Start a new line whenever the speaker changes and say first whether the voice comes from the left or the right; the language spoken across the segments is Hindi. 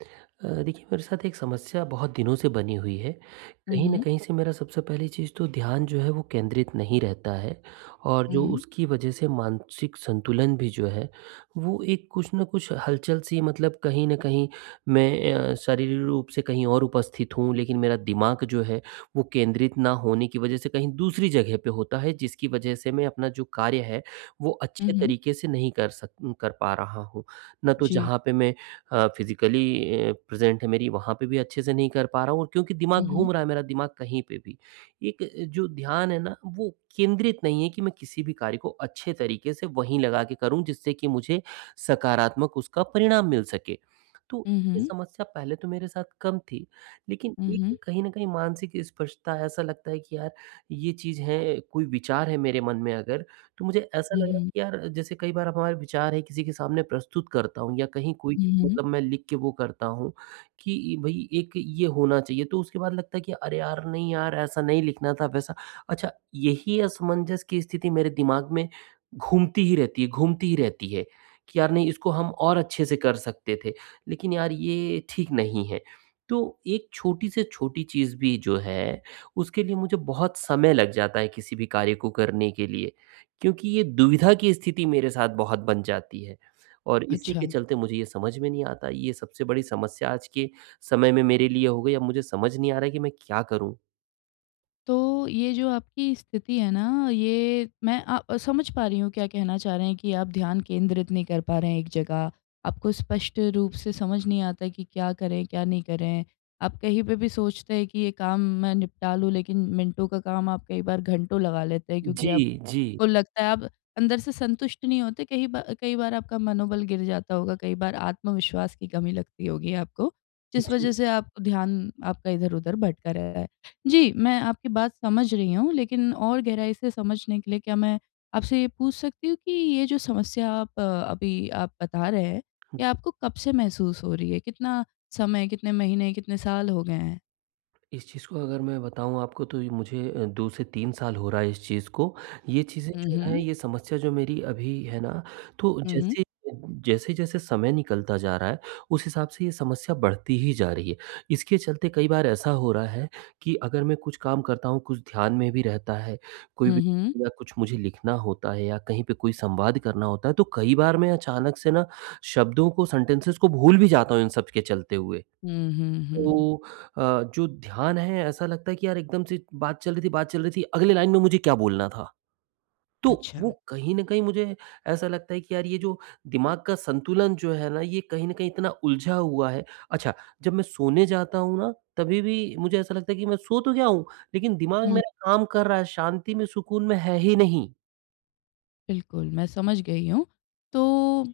right: अ, देखिए मेरे साथ एक समस्या बहुत दिनों से बनी हुई है,
left: हुँ,
right: कहीं न
left: हुँ।
right: कहीं से मेरा सबसे पहली चीज़ तो ध्यान जो है, वो केंद्रित नहीं रहता है और जो
left: हुँ।
right: उसकी वजह से मानसिक संतुलन भी जो है, वो एक कुछ न कुछ हलचल-सी है मतलब कहीं न कहीं मैं अ, शारीरिक रूप से कहीं और उपस्थित हूँ, लेकिन मेरा दिमाग जो है वो केंद्रित ना होने की वजह से कहीं दूसरी जगह पे होता है, जिसकी वजह से मैं अपना जो कार्य है, वो
left: हुँ,
right: अच्छे
left: हुँ।
right: तरीके से नहीं कर सक उ कर पा रहा हूँ। ना तो
left: जी।
right: जहाँ पे मैं अ, फ़िज़िकली अ, प्रेज़ेंट है मेरी वहाँ पे भी अच्छे से नहीं कर पा रहा हूँ और क्योंकि
left: हुँ,
right: दिमाग
left: हुँ।
right: घूम रहा है मेरा दिमाग कहीं पे भी, एक जो ध्यान है ना, वो केंद्रित नहीं है कि मैं किसी भी कार्य को अच्छे तरीके से वहीं लगा के करूँ जिससे कि मुझे सकारात्मक उसका परिणाम मिल सके। तो
left: हुँ,
right: ये
left: हुँ।
right: समस्या पहले तो मेरे साथ कम थी, लेकिन
left: हुँ, हुँ।
right: एक कहीं न कहीं मानसिक स्पर्शता ऐसा लगता है कि यार ये चीज़ है, कोई विचार है मेरे मन में अगर, तो मुझे ऐसा
left: हुँ,
right: लगा
left: हुँ।
right: कि यार जैसे कई बार अपना विचार है किसी के सामने प्रस्तुत करता हूँ या कहीं कोई,
left: हुँ, हुँ।
right: मतलब मैं लिख के वो करता हूँ कि भई एक ये होना चाहिए तो उसके बाद लगता है कि, अरे यार, नहीं यार, ऐसा नहीं लिखना था वैसा। अच्छा यही असमंजस की स्थिति मेरे दिमाग में घूमती ही रहती है घूमती ही रहती है, कि यार नहीं इसको हम और अच्छे से कर सकते थे, लेकिन यार ये ठीक नहीं है। तो एक छोटी से छोटी चीज़ भी जो है, उसके लिए मुझे बहुत समय लग जाता है किसी भी कार्य को करने के लिए, क्योंकि ये दुविधा की स्थिति मेरे साथ बहुत बन जाती है और इसी के
left: अच्छा।
right: चलते मुझे ये समझ में नहीं आता, ये सबसे बड़ी समस्या आज के समय में मेरे लिए हो गई है, अब मुझे समझ नहीं आ रहा है कि मैं क्या करूँ?
left: तो ये जो आपकी स्थिति है ना, ये मैं अ, समझ पा रही हूँ, क्या कहना चाह रहे हैं, कि आप ध्यान केंद्रित नहीं कर पा रहे हैं एक जगह, आपको स्पष्ट रूप से समझ नहीं आता कि क्या करें, क्या नहीं करें? आप कहीं पे भी सोचते हैं कि ये काम मैं निपटा लूँ, लेकिन मिनटों का काम आप कई बार घंटों लगा लेते हैं क्योंकि
right: जी, जी।
left: आपको लगता है आप अंदर से संतुष्ट नहीं होते, कही बार कई बार आपका मनोबल गिर जाता होगा, कई बार आत्मविश्वास की कमी लगती होगी आपको, जिस
right: जी।
left: वज़ह से आप ध्यान आपका इधर-उधर भटक रहा है। जी, मैं आपकी बात समझ रही हूँ, लेकिन और गहराई से समझने के लिए क्या मैं आपसे ये पूछ सकती हूँ कि ये जो समस्या आप अभी आप बता रहे हैं, ये आपको कब से महसूस हो रही है? कितना समय, कितने महीने, कितने साल हो गए हैं?
right: इस चीज़ को अगर मैं बताऊँ आपको तो ये मुझे अ, 2 से 3 साल हो रहा है इस चीज़ को, ये चीज़ें
left: हुँ,
right: जो हैं,
left: हुँ।
right: ये समस्या जो मेरी अभी है ना, तो
left: हुँ।
right: जैसे, जैसे-जैसे समय निकलता जा रहा है, उस हिसाब से ये समस्या बढ़ती ही जा रही है, इसके चलते कई बार ऐसा हो रहा है कि अगर मैं कुछ काम करता हूँ, कुछ ध्यान में भी रहता है, कोई
left: हुँ,
right: भी बात
left: हुँ।
right: या कुछ मुझे लिखना होता है या कहीं पे कोई संवाद करना होता है, तो कई बार मैं अचानक से ना शब्दों को, सेंटेंसेस को भूल भी जाता हूँ इन सब के चलते हुए,
left: हुँ, हुँ, हुँ।
right: तो अ, जो ध्यान है ऐसा लगता है कि यार एकदम से बात चल रही थी बात चल रही थी, अगली लाइन में मुझे क्या बोलना था, तो वो
left: अच्छा।
right: कहीं न कहीं मुझे ऐसा लगता है कि यार ये जो दिमाग का संतुलन जो है ना, ये कहीं न कहीं इतना उलझा हुआ है अच्छा, जब मैं सोने जाता हूँ ना, तभी-भी मुझे ऐसा लगता है कि मैं सो तो गया हूँ, लेकिन दिमाग
left: हुँ।
right: मेरा काम कर रहा है, शांति में, सुकून में है ही नहीं।
left: बिल्कुल, मैं समझ गई हूँ। तो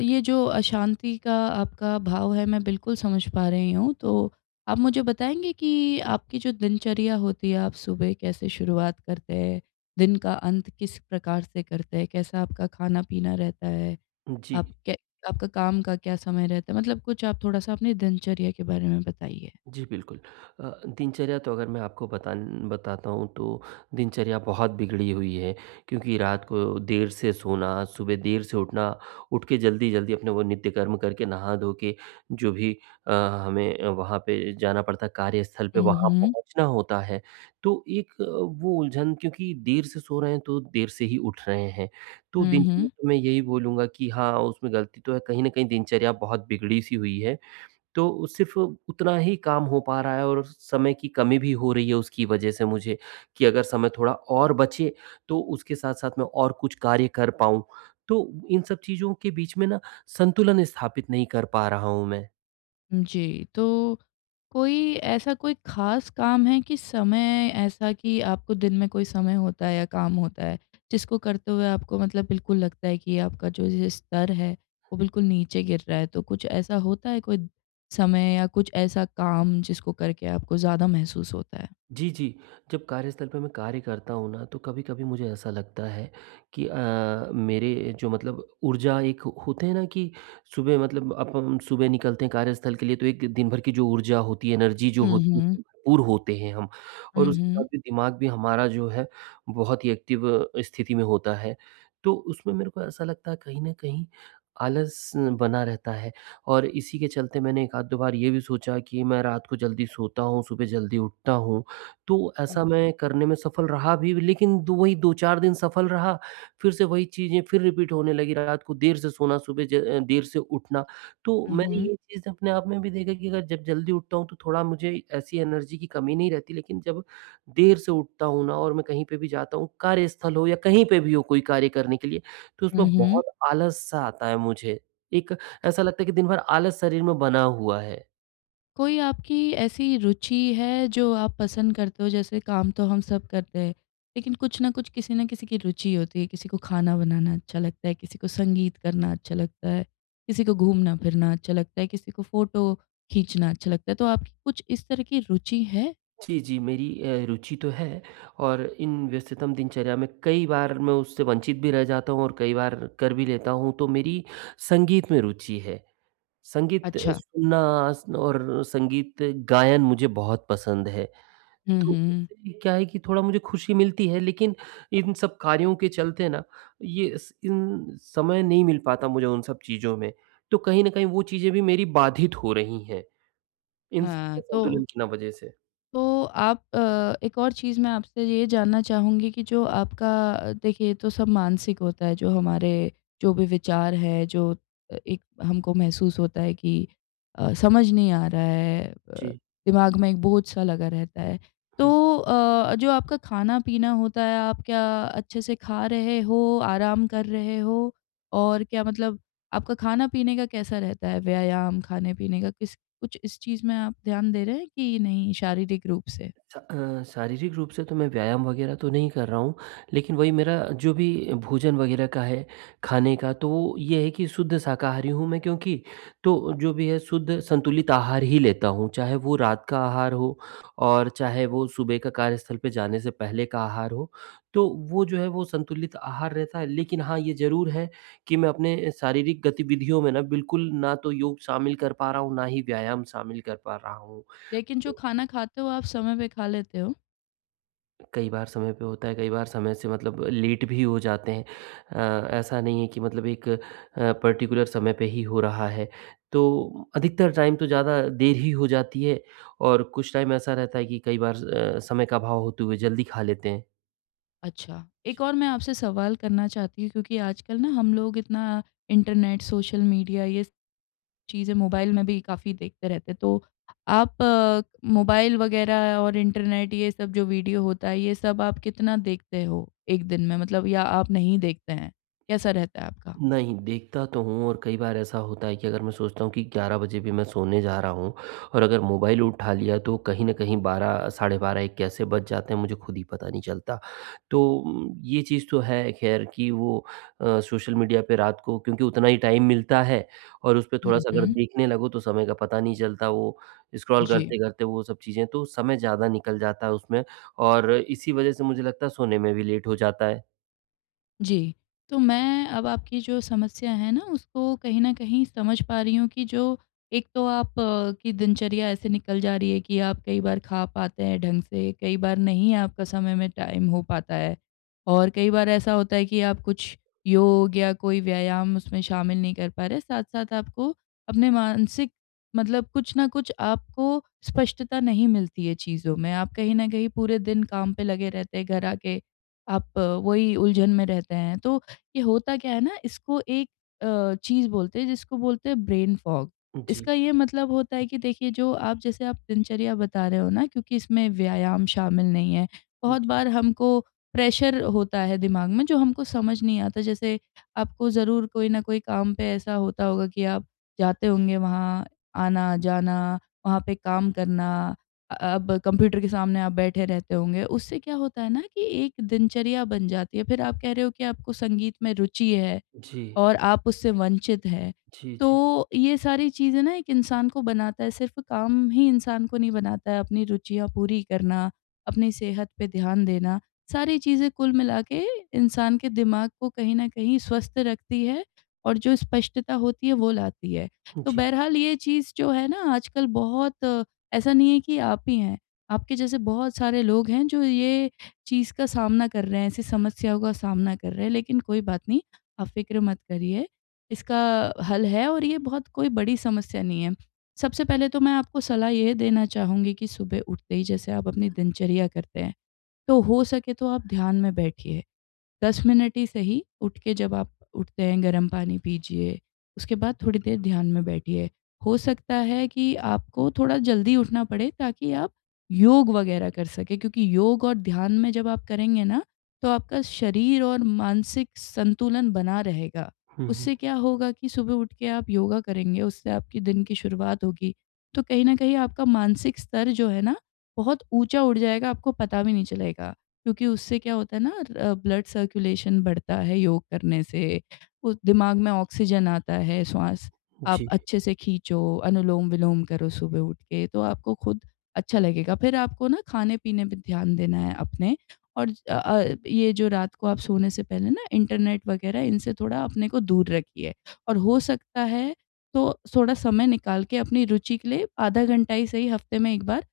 left: ये जो अशांति का आपका भाव है, मैं बिल्कुल समझ पा रही हूँ तो, आप मुझे बताएँगे कि आपकी जो दिनचर्या होती है, आप सुबह कैसे शुरुआत करते हैं? दिन का अंत किस प्रकार से करते हैं? कैसा आपका खाना-पीना रहता है?
right: जी।
left: आप के आपका काम का क्या समय रहता है? मतलब कुछ आप थोड़ा-सा अपनी दिनचर्या के बारे में बताइए।
right: जी, बिल्कुल। अ, दिनचर्या तो अगर मैं आपको बतान बताता हूँ तो दिनचर्या बहुत बिगड़ी हुई है क्योंकि रात को देर से सोना, सुबह देर से उठना, उठ के जल्दी-जल्दी अपने वो नित्य कर्म करके, नहा धो के, जो भी अ, हमें वहाँ पे जाना पड़ता है कार्यस्थल पे,
left: हुँ,
right: वहाँ
left: हुँ।
right: पहुँचना होता है। तो एक वो उलझन क्योंकि देर से सो रहे हैं, तो देर से ही उठ रहे हैं, तो
left: हुँ, हुँ।
right: दिनचर्या में यही बोलूँगा कि हाँ, उसमें गलती तो है कहीं न कहीं दिनचर्या बहुत बिगड़ी-सी हुई है, तो सिर्फ़ उतना ही काम हो पा रहा है और समय की कमी भी हो रही है उसकी वजह से मुझे, कि अगर समय थोड़ा और बचे, तो उसके साथ-साथ मैं और कुछ कार्य कर पाऊँ। तो इन सब चीज़ों के बीच में ना संतुलन स्थापित नहीं कर पा रहा हूँ मैं।
left: जी, तो कोई ऐसा कोई खास काम है कि समय ऐसा कि आपको दिन में कोई समय होता है या काम होता है, जिसको करते हुए आपको मतलब बिल्कुल लगता है कि आपका जो ये स्तर है, वो बिल्कुल नीचे गिर रहा है? तो कुछ ऐसा होता है कोई समय या कुछ ऐसा काम जिसको करके आपको ज़्यादा महसूस होता है?
right: जी, जी, जब कार्यस्थल पे मैं कार्य करता हूँ ना, तो कभी-कभी मुझे ऐसा लगता है कि अ, मेरे जो मतलब ऊर्जा एक होते हैं ना कि सुबह मतलब अपन सुबह निकलते हैं कार्यस्थल के लिए, तो एक दिन-भर की जो ऊर्जा होती है, एनर्जी जो
left: हुँ,
right: होती
left: हुँ।
right: उससे पूर्ण होते हैं हम
left: हुँ,
right: और उसके साथ
left: हुँ।
right: में दिमाग भी हमारा जो है, बहुत ही एक्टिव स्थिति में होता है। तो उसमें मेरे को ऐसा लगता है कहीं न कहीं आलस बना रहता है और इसी के चलते मैंने 1 आध, 2 बार ये भी सोचा कि मैं रात को जल्दी सोता हूँ, सुबह जल्दी उठता हूँ, तो ऐसा
left: हुँ।
right: मैं करने में सफल रहा भी लेकिन 2 ही 2-4 दिन सफल रहा। फिर से वही चीज़ें फिर रिपीट होने लगी, रात को देर से सोना, सुबह ज अ, देर से उठना, तो
left: हुँ,
right: मैंने
left: हुँ।
right: ये चीज़ अपने आप में भी देखा कि अगर जब जल्दी उठता हूँ, तो थोड़ा मुझे ऐसी एनर्जी की कमी नहीं रहती, लेकिन जब देर से उठता हूँ ना और मैं कहीं पे भी जाता हूँ, कार्यस्थल हो या कहीं पे भी हो, कोई कार्य करने के लिए, तो उसमें
left: हुँ, हुँ।
right: बहुत आलस सा आता है मुझे, एक ऐसा लगता है कि दिन-भर आलस शरीर में बना हुआ है।
left: कोई आपकी ऐसी रुचि है जो आप पसंद करते हों, जैसे काम तो हम सब करते हैं, लेकिन कुछ ना कुछ, किसी ना किसी की रुचि होती है। किसी को खाना बनाना अच्छा लगता है, किसी को संगीत करना अच्छा लगता है, किसी को घूमना-फिरना अच्छा लगता है, किसी को फ़ोटो खींचना अच्छा लगता है, तो आपकी कुछ इस तरह की रुचि है?
right: जी, जी। मेरी अ, रुचि तो है और इन व्यस्ततम दिनचर्या में कई बार मैं उससे वंचित भी रह जाता हूँ और कई बार कर भी लेता हूँ, तो मेरी संगीत में रुचि है, संगीत
left: अच्छा।
right: सुनना और अ, संगीत गायन मुझे बहुत पसंद है,
left: हुँ,
right: तो
left: हुँ।
right: उससे क्या है कि थोड़ा मुझे खुशी मिलती है लेकिन इन सब कार्यों के चलते ना ये इस इन समय नहीं मिल पाता मुझे उन सब चीज़ों में, तो कहीं न कहीं वो चीज़ें भी मेरी बाधित हो रही हैं, इन
left: हाँ,
right: सबके
left: तो
right: असंतुलन की ना वज़ह से।
left: तो आप अ, एक और चीज़ मैं आपसे ये जानना चाहूँगी कि जो आपका अ, देखिए ये तो सब मानसिक होता है, जो हमारे जो भी विचार हैं, जो अ, एक हमको महसूस होता है कि अ, समझ नहीं आ रहा है अ,
right: जी।
left: दिमाग में एक बोझ-सा लगा रहता है। तो
right: हुँ।
left: अ, जो आपका खाना-पीना होता है, आप क्या अच्छे से खा रहे हो? आराम कर रहे हो? और क्या मतलब आपका खाना-पीने का कैसा रहता है, व्यायाम खाने-पीने का, किस कुछ इस चीज़ में आप ध्यान दे रहे हैं कि नहीं, शारीरिक रूप से?
right: स अ, शारीरिक रूप से तो मैं व्यायाम वग़ैरह तो नहीं कर रहा हूँ, लेकिन वही मेरा जो भी भोजन वग़ैरह का है, खाने का, तो वो ये है कि शुद्ध शाकारी हूँ मैं क्योंकि, तो जो भी है शुद्ध संतुलित आहार ही लेता हूँ, चाहे वो रात का आहार हो और चाहे वो सुबह का कार्यस्थल पे जाने से पहले का आहार हो, तो वो जो है वो संतुलित आहार रहता है। लेकिन हाँ, ये ज़रूर है कि मैं अपने शारीरिक गतिविधियों में ना, बिल्कुल ना तो योग शामिल कर पा रहा हूँ, ना ही व्यायाम शामिल कर पा रहा हूँ।
left: लेकिन जो
right: तो
left: खाना खाते हो आप, समय पे खा लेते हो?
right: कई बार समय पे होता है, कई बार समय से मतलब लेट भी हो जाते हैं अ, ऐसा नहीं है कि मतलब एक अ, पर्टिकुलर समय पे ही हो रहा है। तो अधिकतर टाइम तो ज़्यादा देर ही हो जाती है और कुछ टाइम ऐसा रहता है कि कई बार अ, समय का अभाव होते हुए जल्दी खा लेते हैं।
left: अच्छा। एक और मैं आपसे सवाल करना चाहती हूँ क्योंकि आजकल ना हम लोग इतना इंटरनेट, सोशल मीडिया ये चीज़ें मोबाइल में भी काफ़ी देखते रहते, तो आप मोबाइल वगैरह और इंटरनेट, ये सब जो वीडियो होता है ये सब आप कितना देखते हो 1 दिन में? मतलब या आप नहीं देखते हैं? कैसा रहता है आपका?
right: नहीं, देखता तो हूँ और कई बार ऐसा होता है कि अगर मैं सोचता हूँ कि 11 बजे भी मैं सोने जा रहा हूँ और अगर मोबाइल उठा लिया तो कहीं न कहीं 12 साढ़े 12 1 कैसे बज जाते हैं मुझे खुद ही पता नहीं चलता। तो ये चीज़ तो है ख़ैर कि वो अ, सोशल मीडिया पे रात को क्योंकि उतना ही टाइम मिलता है और उसपे
left: हुँ,
right: थोड़ा-सा अगर
left: हुँ।
right: देखने लगो तो समय का पता नहीं चलता वो स्क्रॉल
left: जी।
right: करते-करते वो सब चीज़ें, तो समय ज़्यादा निकल जाता है उसमें और इसी वजह से मुझे लगता है सोने में भी लेट हो जाता है।
left: जी। तो मैं अब आपकी जो समस्या है ना, उसको कहीं न कहीं समझ पा रही हूँ कि जो एक तो आप की दिनचर्या ऐसे निकल जा रही है कि आप कई बार खा पाते हैं ढंग से, कई बार नहीं आपका समय में टाइम हो पाता है। और कई बार ऐसा होता है कि आप कुछ योग या कोई व्यायाम उसमें शामिल नहीं कर पा रहे हैं, साथ-साथ आपको अपने मानसिक मतलब कुछ न कुछ आपको स्पष्टता नहीं मिलती है चीज़ों में, आप कहीं न कहीं पूरे दिन काम पे लगे रहते हैं, घर आके आप वही उलझन में रहते हैं। तो ये होता क्या है ना, इसको एक अ, चीज़ बोलते हैं, जिसको बोलते हैं ब्रेन फॉग।
right: जी।
left: इसका ये मतलब होता है कि देखिए, जो आप जैसे आप दिनचर्या बता रहे हो ना, क्योंकि इसमें व्यायाम शामिल नहीं है, बहुत
right: जी।
left: बार हमको प्रेशर होता है दिमाग में जो हमको समझ नहीं आता, जैसे आपको ज़रूर कोई न कोई काम पे ऐसा होता होगा कि आप जाते होंगे वहाँ, आना-जाना, वहाँ पे काम करना अ, अब कंप्यूटर के सामने आप बैठे रहते होंगे। उससे क्या होता है ना कि एक दिनचर्या बन जाती है, फिर आप कह रहे हो कि आपको संगीत में रुचि है
right: जी।
left: और आप उससे वंचित हैं,
right: जी, जी।
left: तो ये सारी चीज़ें ना एक इंसान को बनाता है, सिर्फ़ काम ही इंसान को नहीं बनाता, अपनी रुचियाँ पूरी करना, अपनी सेहत पे ध्यान देना, सारी चीज़ें कुल मिला के इंसान के दिमाग को कहीं न कहीं स्वस्थ रखती हैं, और जो स्पष्टता होती है, वो लाती है। तो
right: जी।
left: बहरहाल, ये चीज़ जो है ना आजकल बहुत ऐसा नहीं है कि आप ही हैं। आपके जैसे बहुत सारे लोग हैं, जो ये चीज़ का सामना कर रहे हैं, ऐसी समस्याओं का सामना कर रहे हैं। लेकिन कोई बात नहीं, आप फ़िक्र मत करिए, इसका हल है और ये बहुत कोई बड़ी समस्या नहीं है। सबसे पहले तो मैं आपको सलाह यह देना चाहूँगी कि सुबह उठते ही जैसे आप अपनी दिनचर्या करते हैं, तो हो सके तो आप ध्यान में बैठिए, 10 मिनट ही सही। उठ के जब आप उठते हैं, गर्म पानी पीजिए, उसके बाद थोड़ी देर ध्यान में बैठिए, हो सकता है कि आपको थोड़ा जल्दी उठना पड़े ताकि आप योग वगैरह कर सके, क्योंकि योग और ध्यान में जब आप करेंगे ना, तो आपका शरीर और मानसिक संतुलन बना रहेगा।
right: हुँ, हुँ।
left: उससे क्या होगा कि सुबह उठ के आप योगा करेंगे, उससे आपकी दिन की शुरुआत होगी, तो कहीं न कहीं आपका मानसिक स्तर जो है ना बहुत ऊँचा उठ जाएगा, आपको पता भी नहीं चलेगा क्योंकि उससे क्या होता है ना अ, ब्लड सर्कुलेशन बढ़ता है योग करने से, वो दिमाग में ऑक्सीजन आता है, स्वास आप
right: जी।
left: अच्छे से खींचो, अनुलोम-विलोम करो सुबह उठ के, तो आपको खुद अच्छा लगेगा, फिर आपको ना खाने-पीने पे ध्यान देना है अपने, और ज अ अ, ये जो रात को आप सोने से पहले ना इंटरनेट वगैरह, इनसे थोड़ा अपने को दूर रखिए। और हो सकता है, तो थोड़ा समय निकाल के अपनी रुचि के लिए आधा घंटा ही सही हफ़्ते में 1 बार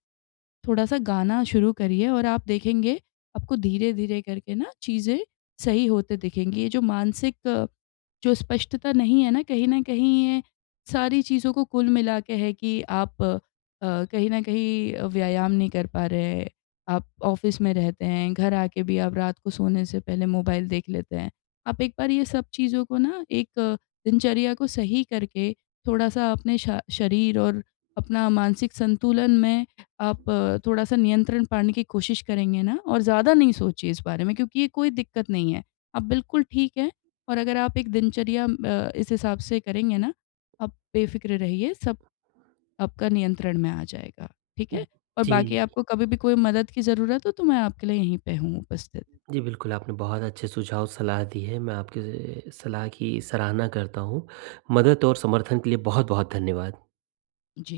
left: थोड़ा-सा गाना शुरू करिए, और आप देखेंगे, आपको धीरे-धीरे करके ना चीज़ें सही होते दिखेंगी। ये जो मानसिक जो स्पष्टता नहीं है ना, कहीं न कहीं ये सारी चीज़ों को कुल मिला के है कि आप अ, कहीं न कहीं अ, व्यायाम नहीं कर पा रहे, आप ऑफ़िस में रहते हैं, घर आके भी आप रात को सोने से पहले मोबाइल देख लेते हैं। आप एक बार ये सब चीज़ों को ना एक दिनचर्या को सही करके थोड़ा-सा अपने शा शरीर और अपना मानसिक संतुलन में आप थोड़ा-सा नियंत्रण पाने की कोशिश करेंगे ना, और ज़्यादा नहीं सोचिए इस बारे में क्योंकि ये कोई दिक्कत नहीं है। आप बिल्कुल ठीक हैं, और अगर आप एक दिनचर्या अ, इस हिसाब से करेंगे ना, आप बेफ़िक्र रहिए सब आपका नियंत्रण में आ जाएगा, ठीक
right: उ,
left: है। और बाकी
right: जी।
left: आपको कभी भी कोई मदद की ज़रूरत हो, तो मैं आपके लिए यहीं पे हूँ उपस्थित।
right: जी, बिल्कुल, आपने बहुत अच्छे सुझाव, सलाह दी है। मैं आपके ए, सलाह की सराहना करता हूँ, मदद और समर्थन के लिए बहुत-बहुत धन्यवाद।
left: जी।